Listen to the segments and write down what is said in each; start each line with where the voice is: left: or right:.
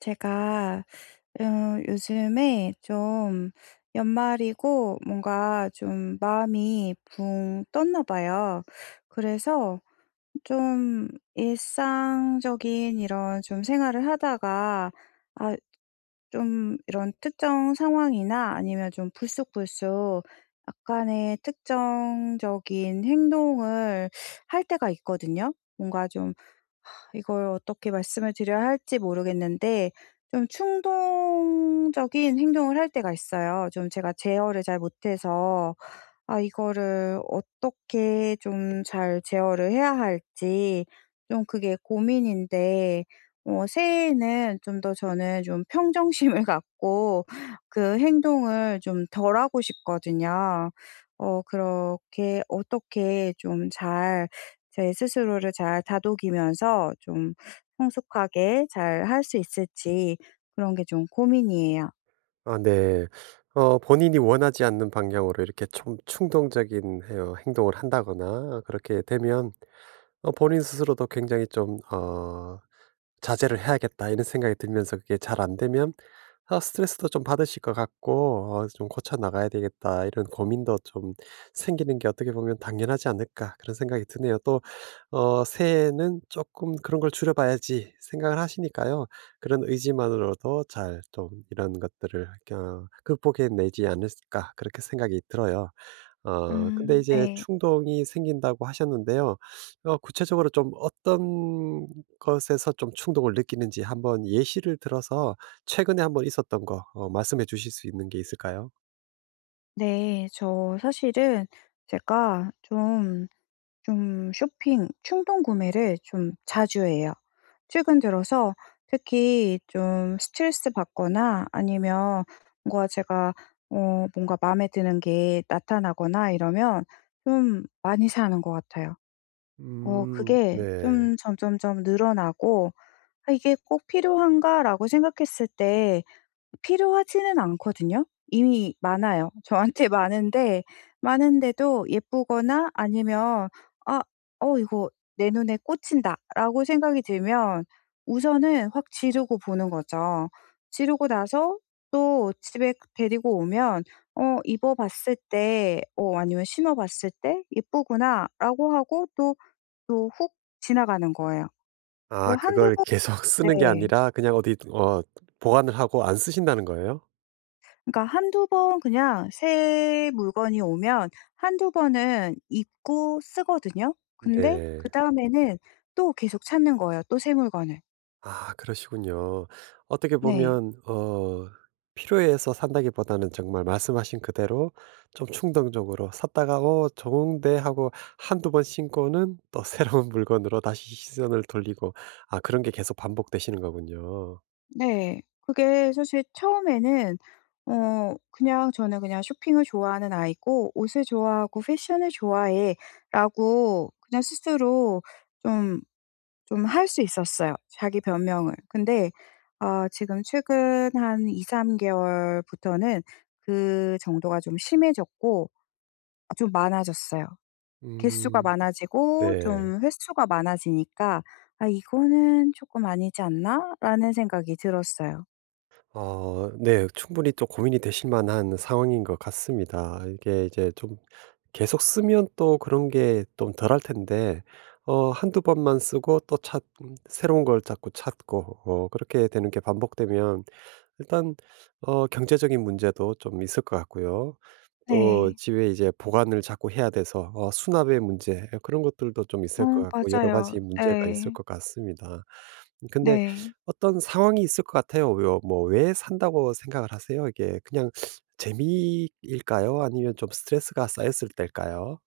left: 제가 요즘에 좀 연말이고 뭔가 좀 마음이 붕 떴나 봐요. 그래서 좀 일상적인 이런 좀 생활을 하다가 아, 좀 이런 특정 상황이나 아니면 좀 불쑥불쑥 약간의 특정적인 행동을 할 때가 있거든요. 뭔가 좀 이걸 어떻게 말씀을 드려야 할지 모르겠는데 좀 충동적인 행동을 할 때가 있어요. 좀 제가 제어를 잘 못해서 아 이거를 어떻게 좀 잘 제어를 해야 할지 좀 그게 고민인데 어 새해에는 좀 더 저는 좀 평정심을 갖고 그 행동을 좀 덜 하고 싶거든요. 어 그렇게 어떻게 좀 잘 제 스스로를 잘 다독이면서 좀 성숙하게 잘 할 수 있을지 그런 게 좀 고민이에요.
right: 네. 본인이 원하지 않는 방향으로 이렇게 좀 충동적인 해요 행동을 한다거나 그렇게 되면 어 본인 스스로도 굉장히 좀 '자제를 해야겠다.' 이런 생각이 들면서 그게 잘 안 되면, 아, 스트레스도 좀 받으실 것 같고, '어 좀 고쳐 나가야 되겠다.' 이런 고민도 좀 생기는 게 어떻게 보면 '당연하지 않을까.' 그런 생각이 드네요. 또 새해에는 조금 '그런 걸 줄여 봐야지.' 생각을 하시니까요. 그런 의지만으로도 잘 좀 이런 것들을 '극복해 내지 않을까.' 그렇게 생각이 들어요. 근데 이제
left: 네.
right: 충동이 생긴다고 하셨는데요. 구체적으로 좀 어떤 것에서 좀 충동을 느끼는지 한번 예시를 들어서 최근에 한번 있었던 거 말씀해 주실 수 있는 게 있을까요?
left: 네. 저 사실은 제가 좀 쇼핑 충동 구매를 좀 자주 해요. 최근 들어서 특히 좀 스트레스 받거나 아니면 뭔가 제가 어 뭔가 마음에 드는 게 나타나거나 이러면 좀 많이 사는 것 같아요. 어
right: 음,
left: 그게
right: 네.
left: 좀 점점점 늘어나고 '아 이게 꼭 필요한가?'라고 생각했을 때 필요하지는 않거든요. 이미 많아요. 저한테 많은데 많은데도 예쁘거나 아니면 '아 어 이거 내 눈에 꽂힌다.'라고 생각이 들면 우선은 확 지르고 보는 거죠. 지르고 나서 또 집에 데리고 오면 어 입어 봤을 때 어 아니면 신어 봤을 때 '예쁘구나.'라고 하고 또 또 훅 지나가는 거예요.
right: 아,
left: 또 한두
right: 그걸
left: 번
right: 계속 쓰는 게
left: 네.
right: 아니라 그냥 어디 보관을 하고 안 쓰신다는 거예요?
left: 그러니까 한두 번 그냥 새 물건이 오면 한두 번은 입고 쓰거든요. 근데
right: 네.
left: 그다음에는 또 계속 찾는 거예요, 또 새 물건을.
right: 아, 그러시군요. 어떻게
left: 네.
right: 보면 필요해서 산다기보다는 정말 말씀하신 그대로 좀 충동적으로 샀다가 '어 좋은데.' 하고 한두 번 신고는 또 새로운 물건으로 다시 시선을 돌리고, 아, 그런 게 계속 반복되시는 거군요.
left: 네. 그게 사실 처음에는 어 그냥 저는 그냥 '쇼핑을 좋아하는 아이고 옷을 좋아하고 패션을 좋아해.'라고 그냥 스스로 좀 좀 할 수 있었어요, 자기 변명을. 근데 아 지금 최근 한 2-3 개월부터는 그 정도가 좀 심해졌고 아 좀 많아졌어요. 개수가
right: 음,
left: 많아지고
right: 네.
left: 좀 횟수가 많아지니까 '아 이거는 쪼끔 아니지 않나?'라는 생각이 들었어요.
right: 어, 네. 충분히 또 고민이 되실 만한 상황인 것 같습니다. 이게 이제 좀 계속 쓰면 또 그런 게 좀 덜할 텐데, 어두 번만 쓰고 또 찾 새로운 걸 자꾸 찾고, 그렇게 되는 게 반복되면, 일단 경제적인 문제도 좀 있을 것 같고요. 또
left: 네.
right: 집에 이제 보관을 자꾸 해야 돼서 수납의 문제, 예, 그런 것들도 좀
left: 어
right: 있을 것 같고, 여러
left: 맞아요.
right: 가지 문제가 있을
left: 네.
right: 것 같습니다. 근데
left: 네.
right: 어떤 상황이 있을 것 같아요. 요 뭐 왜 산다고 생각을 하세요? 이게 그냥 재미일까요? 아니면 좀 스트레스가 쌓였을 때일까요?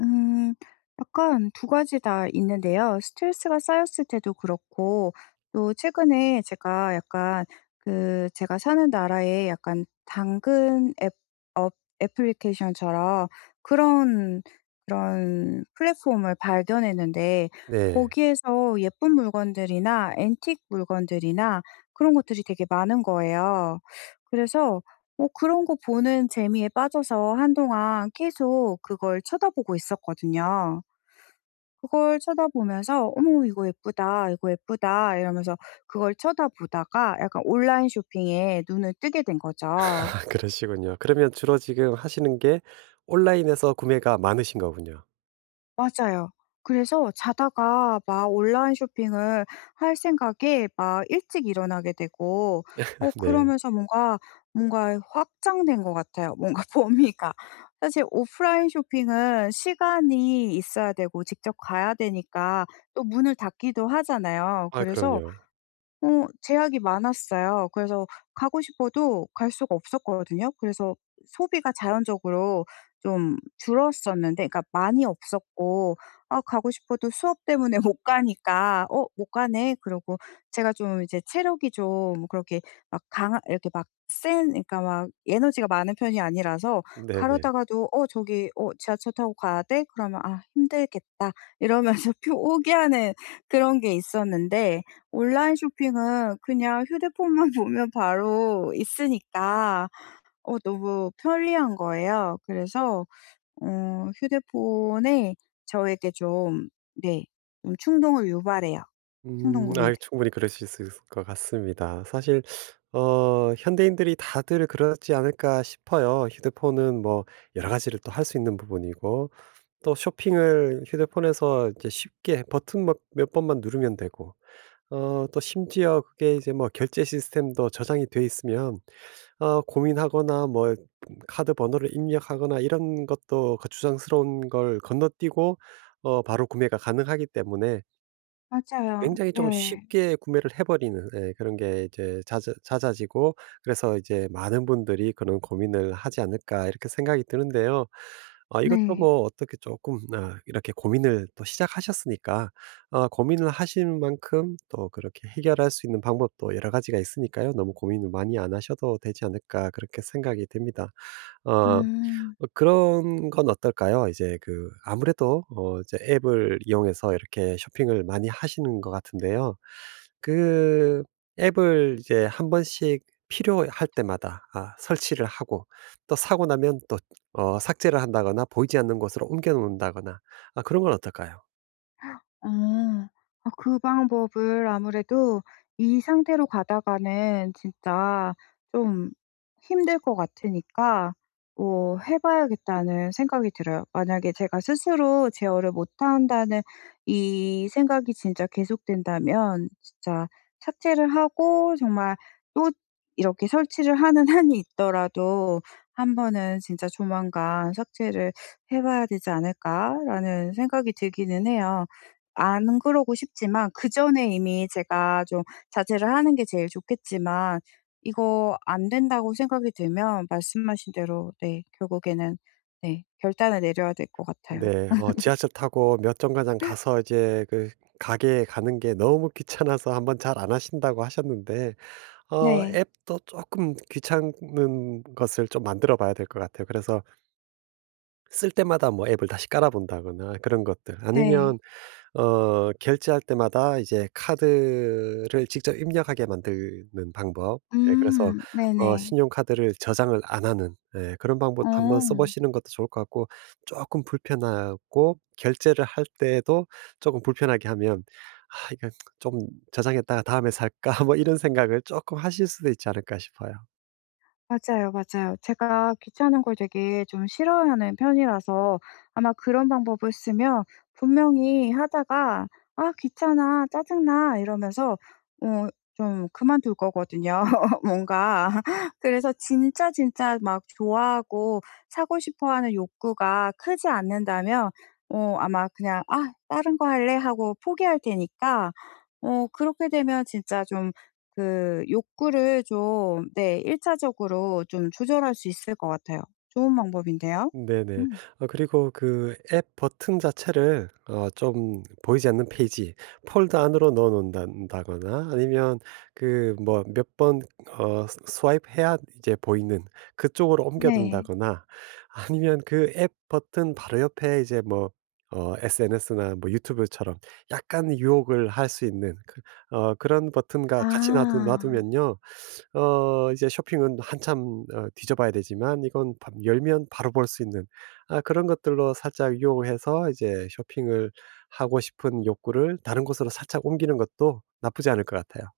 left: 음 약간 두 가지 다 있는데요. 스트레스가 쌓였을 때도 그렇고 또 최근에 제가 약간 그 제가 사는 나라에 약간 당근 앱 업 애플리케이션처럼 그런, 그런 플랫폼을 발견했는데
right: 네.
left: 거기에서 예쁜 물건들이나 앤틱 물건들이나 그런 것들이 되게 많은 거예요. 그래서 뭐 그런 거 보는 재미에 빠져서 한동안 계속 그걸 쳐다보고 있었거든요. 그걸 쳐다보면서 '어머 이거 예쁘다. 이거 예쁘다.' 이러면서 그걸 쳐다보다가 약간 온라인 쇼핑에 눈을 뜨게 된 거죠.
right: 아, 그러시군요. 그러면 주로 지금 하시는 게 온라인에서 구매가 많으신 거군요.
left: 맞아요. 그래서 자다가 막 온라인 쇼핑을 할 생각에 막 일찍 일어나게 되고 어
right: 네.
left: 그러면서 뭔가, 뭔가 확장된 것 같아요 뭔가 범위가. 사실 오프라인 쇼핑은 시간이 있어야 되고 직접 가야 되니까 또 문을 닫기도 하잖아요.
right: 아,
left: 그래서
right: 그럼요.
left: 어 제약이 많았어요. 그래서 가고 싶어도 갈 수가 없었거든요. 그래서 소비가 자연적으로 좀 줄었었는데 그러니까 많이 없었고 아 가고 싶어도 수업 때문에 못 가니까 '어 못 가네.' 그러고 제가 좀 이제 체력이 좀 그렇게 막 강 이렇게 막 센 그러니까 막 에너지가 많은 편이 아니라서
right: 네네.
left: 가려다가도 '어 저기 어 지하철 타고 가야 돼?' 그러면 '아 힘들겠다.' 이러면서 포기하는 그런 게 있었는데 온라인 쇼핑은 그냥 휴대폰만 보면 바로 있으니까 어 너무 편리한 거예요. 그래서 어 휴대폰에 저에게 좀 네 좀 충동을 유발해요, 충동
right: 음. 아,
left: 구매를.
right: 충분히 그러실 수 있을 것 같습니다. 사실 현대인들이 다들 그렇지 않을까 싶어요. 휴대폰은 뭐 여러 가지를 또 할 수 있는 부분이고, 또 쇼핑을 휴대폰에서 이제 쉽게 버튼 몇 번만 누르면 되고, 또 심지어 그게 이제 뭐 결제 시스템도 저장이 돼 있으면, 고민하거나 뭐 카드 번호를 입력하거나 이런 것도 거추장스러운 걸 건너뛰고 바로 구매가 가능하기 때문에
left: 맞아요.
right: 굉장히 좀
left: 네.
right: 쉽게 구매를 해 버리는, 예, 그런 게 이제 잦아지고, 그래서 이제 '많은 분들이 그런 고민을 하지 않을까.' 이렇게 생각이 드는데요. 아, 이것도
left: 네.
right: 뭐 어떻게 조금, 아, 이렇게 고민을 또 시작하셨으니까, 아, 고민을 하신 만큼 또 그렇게 해결할 수 있는 방법도 여러 가지가 있으니까요. 너무 고민을 많이 안 하셔도 되지 않을까 그렇게 생각이 됩니다. 어
left: 음.
right: 그런 건 어떨까요? 이제 그 아무래도 이제 앱을 이용해서 이렇게 쇼핑을 많이 하시는 것 같은데요. 그 앱을 이제 한 번씩 필요할 때마다, 아, 설치를 하고 또 사고 나면 또 삭제를 한다거나 보이지 않는 곳으로 옮겨 놓는다거나, 아, 그런 건 어떨까요?
left: 아. 아 그 방법을 아무래도 이 상태로 가다가는 진짜 좀 힘들 것 같으니까 뭐 '해 봐야겠다.'는 생각이 들어요. 만약에 제가 스스로 제어를 못한다는 이 생각이 진짜 계속된다면 진짜 삭제를 하고 정말 또 이렇게 설치를 하는 한이 있더라도 '한 번은 진짜 조만간 삭제를 해 봐야 되지 않을까.'라는 생각이 들기는 해요. 안 그러고 싶지만 그전에 이미 제가 좀 자제를 하는 게 제일 좋겠지만 이거 안 된다고 생각이 들면 말씀하신 대로 네 결국에는 네 결단을 내려야 될 것 같아요.
right: 네. 지하철 타고 몇 정거장 가서 이제 그 가게에 가는 게 너무 귀찮아서 한번 잘 안 하신다고 하셨는데,
left: 네.
right: 앱도 조금 귀찮은 것을 좀 만들어 봐야 될 것 같아요. 그래서 쓸 때마다 뭐 앱을 다시 깔아 본다거나 그런 것들.
left: 네.
right: 아니면 결제할 때마다 이제 카드를 직접 입력하게 만드는 방법. 예, 그래서
left: 네네.
right: 신용카드를 저장을 안 하는, 예, 그런 방법 한번 써
left: 어.
right: 보시는 것도 좋을 것 같고, 조금 불편하고 결제를 할 때도 조금 불편하게 하면 '아 이거 좀 저장했다가 다음에 살까?' 뭐 이런 생각을 조금 하실 수도 있지 않을까 싶어요.
left: 맞아요, 맞아요. 제가 귀찮은 걸 되게 좀 싫어하는 편이라서 아마 그런 방법을 쓰면 분명히 하다가 '아 귀찮아. 짜증나.' 이러면서 어 좀 그만둘 거거든요 뭔가. 그래서 진짜 진짜 막 좋아하고 사고 싶어하는 욕구가 크지 않는다면 어 아마 그냥 '아 다른 거 할래.' 하고 포기할 테니까 어 그렇게 되면 진짜 좀 그 욕구를 좀 네 1차적으로 차적으로 좀 조절할 수 있을 것 같아요. 좋은 방법인데요.
right: 네네.
left: 음.
right: 어, 그리고 그 앱 버튼 자체를 좀 보이지 않는 페이지 폴더 안으로 넣어 놓는다거나, 아니면 그 뭐 몇 번 스와이프해야 이제 보이는 그쪽으로 옮겨
left: 네.
right: 둔다거나, 아니면 그 앱 버튼 바로 옆에 이제 뭐 SNS나 뭐 유튜브처럼 약간 유혹을 할 수 있는 그런 버튼과 같이 놔두 놔
left: 아.
right: 두면요. 이제 쇼핑은 한참 뒤져봐야 되지만 이건 밤 열면 바로 볼 수 있는, 아, 그런 것들로 살짝 유혹해서 이제 쇼핑을 하고 싶은 욕구를 다른 곳으로 살짝 옮기는 것도 나쁘지 않을 것 같아요.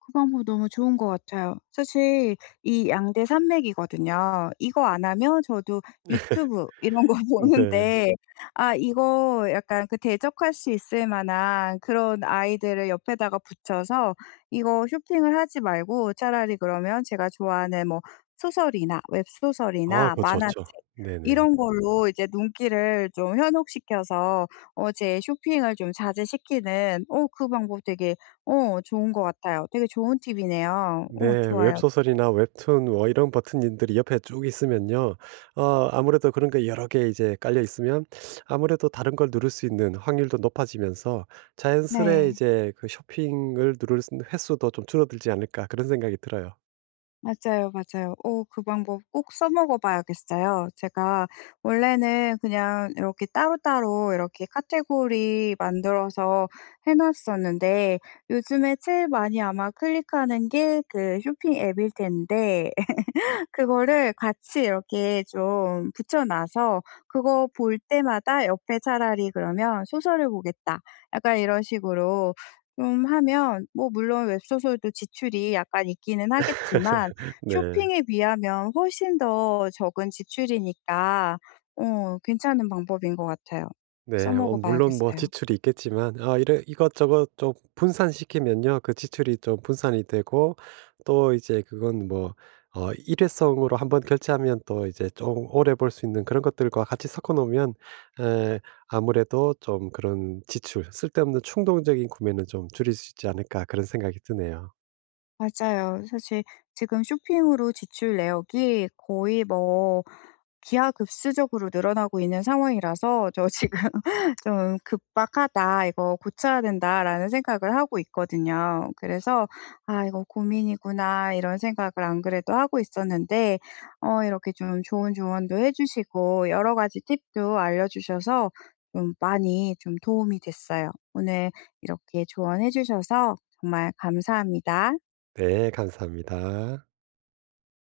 left: 그 방법 너무 좋은 것 같아요. 사실 이 양대 산맥이거든요. 이거 안 하면 저도 유튜브 이런 거 보는데
right: 네.
left: 네. 아 이거 약간 그 대적할 수 있을 만한 그런 아이들을 옆에다가 붙여서 이거 쇼핑을 하지 말고 차라리 그러면 제가 좋아하는 뭐 소설이나
right: 아,
left: 웹소설이나
right: 그거
left: 만화책
right: 좋죠. 네네.
left: 이런 걸로 이제 눈길을 좀 현혹시켜서 어 제 쇼핑을 좀 자제시키는 어 그 방법 되게 어 좋은 것 같아요. 되게 좋은 팁이네요.
right: 네.
left: 어 좋아요.
right: 웹소설이나 웹툰 뭐 이런 버튼들이 옆에 쭉 있으면요. 어 아무래도 그런 게 여러 개 이제 깔려 있으면, 아무래도 다른 걸 누를 수 있는 확률도 높아지면서 자연스레
left: 네.
right: 이제 그 '쇼핑을 누를 수 있는 횟수도 좀 줄어들지 않을까.' 그런 생각이 들어요.
left: 맞아요, 맞아요. 어 그 방법 꼭 써먹어 봐야겠어요. 제가 원래는 그냥 이렇게 따로따로 이렇게 카테고리 만들어서 해 놨었는데 요즘에 제일 많이 아마 클릭하는 게 그 쇼핑 앱일 텐데 그거를 같이 이렇게 좀 붙여 놔서 그거 볼 때마다 옆에 차라리 그러면 '소설을 보겠다.' 약간 이런 식으로 좀 하면 뭐 물론 웹소설도 지출이 약간 있기는 하겠지만
right: 네.
left: 쇼핑에 비하면 훨씬 더 적은 지출이니까 어 괜찮은 방법인 것 같아요.
right: 네.
left: 써먹어
right: 물론 뭐
left: 봐야겠어요.
right: 지출이 있겠지만, 아, 이래 이것저것 좀 분산시키면요. 그 지출이 좀 분산이 되고, 또 이제 그건 뭐 일회성으로 한번 결제하면 또 이제 좀 오래 볼 수 있는 그런 것들과 같이 섞어 놓으면, 에 아무래도 좀 그런 지출, '쓸데없는 충동적인 구매는 좀 줄일 수 있지 않을까.' 그런 생각이 드네요.
left: 맞아요. 사실 지금 쇼핑으로 지출 내역이 거의 뭐 기하급수적으로 늘어나고 있는 상황이라서 저 지금 '좀 급박하다. 이거 고쳐야 된다.'라는 생각을 하고 있거든요. 그래서 '아 이거 고민이구나.' 이런 생각을 안 그래도 하고 있었는데 어 이렇게 좀 좋은 조언도 해 주시고 여러 가지 팁도 알려 주셔서 좀 많이 좀 도움이 됐어요. 오늘 이렇게 조언해 주셔서 정말 감사합니다.
right: 네. 감사합니다.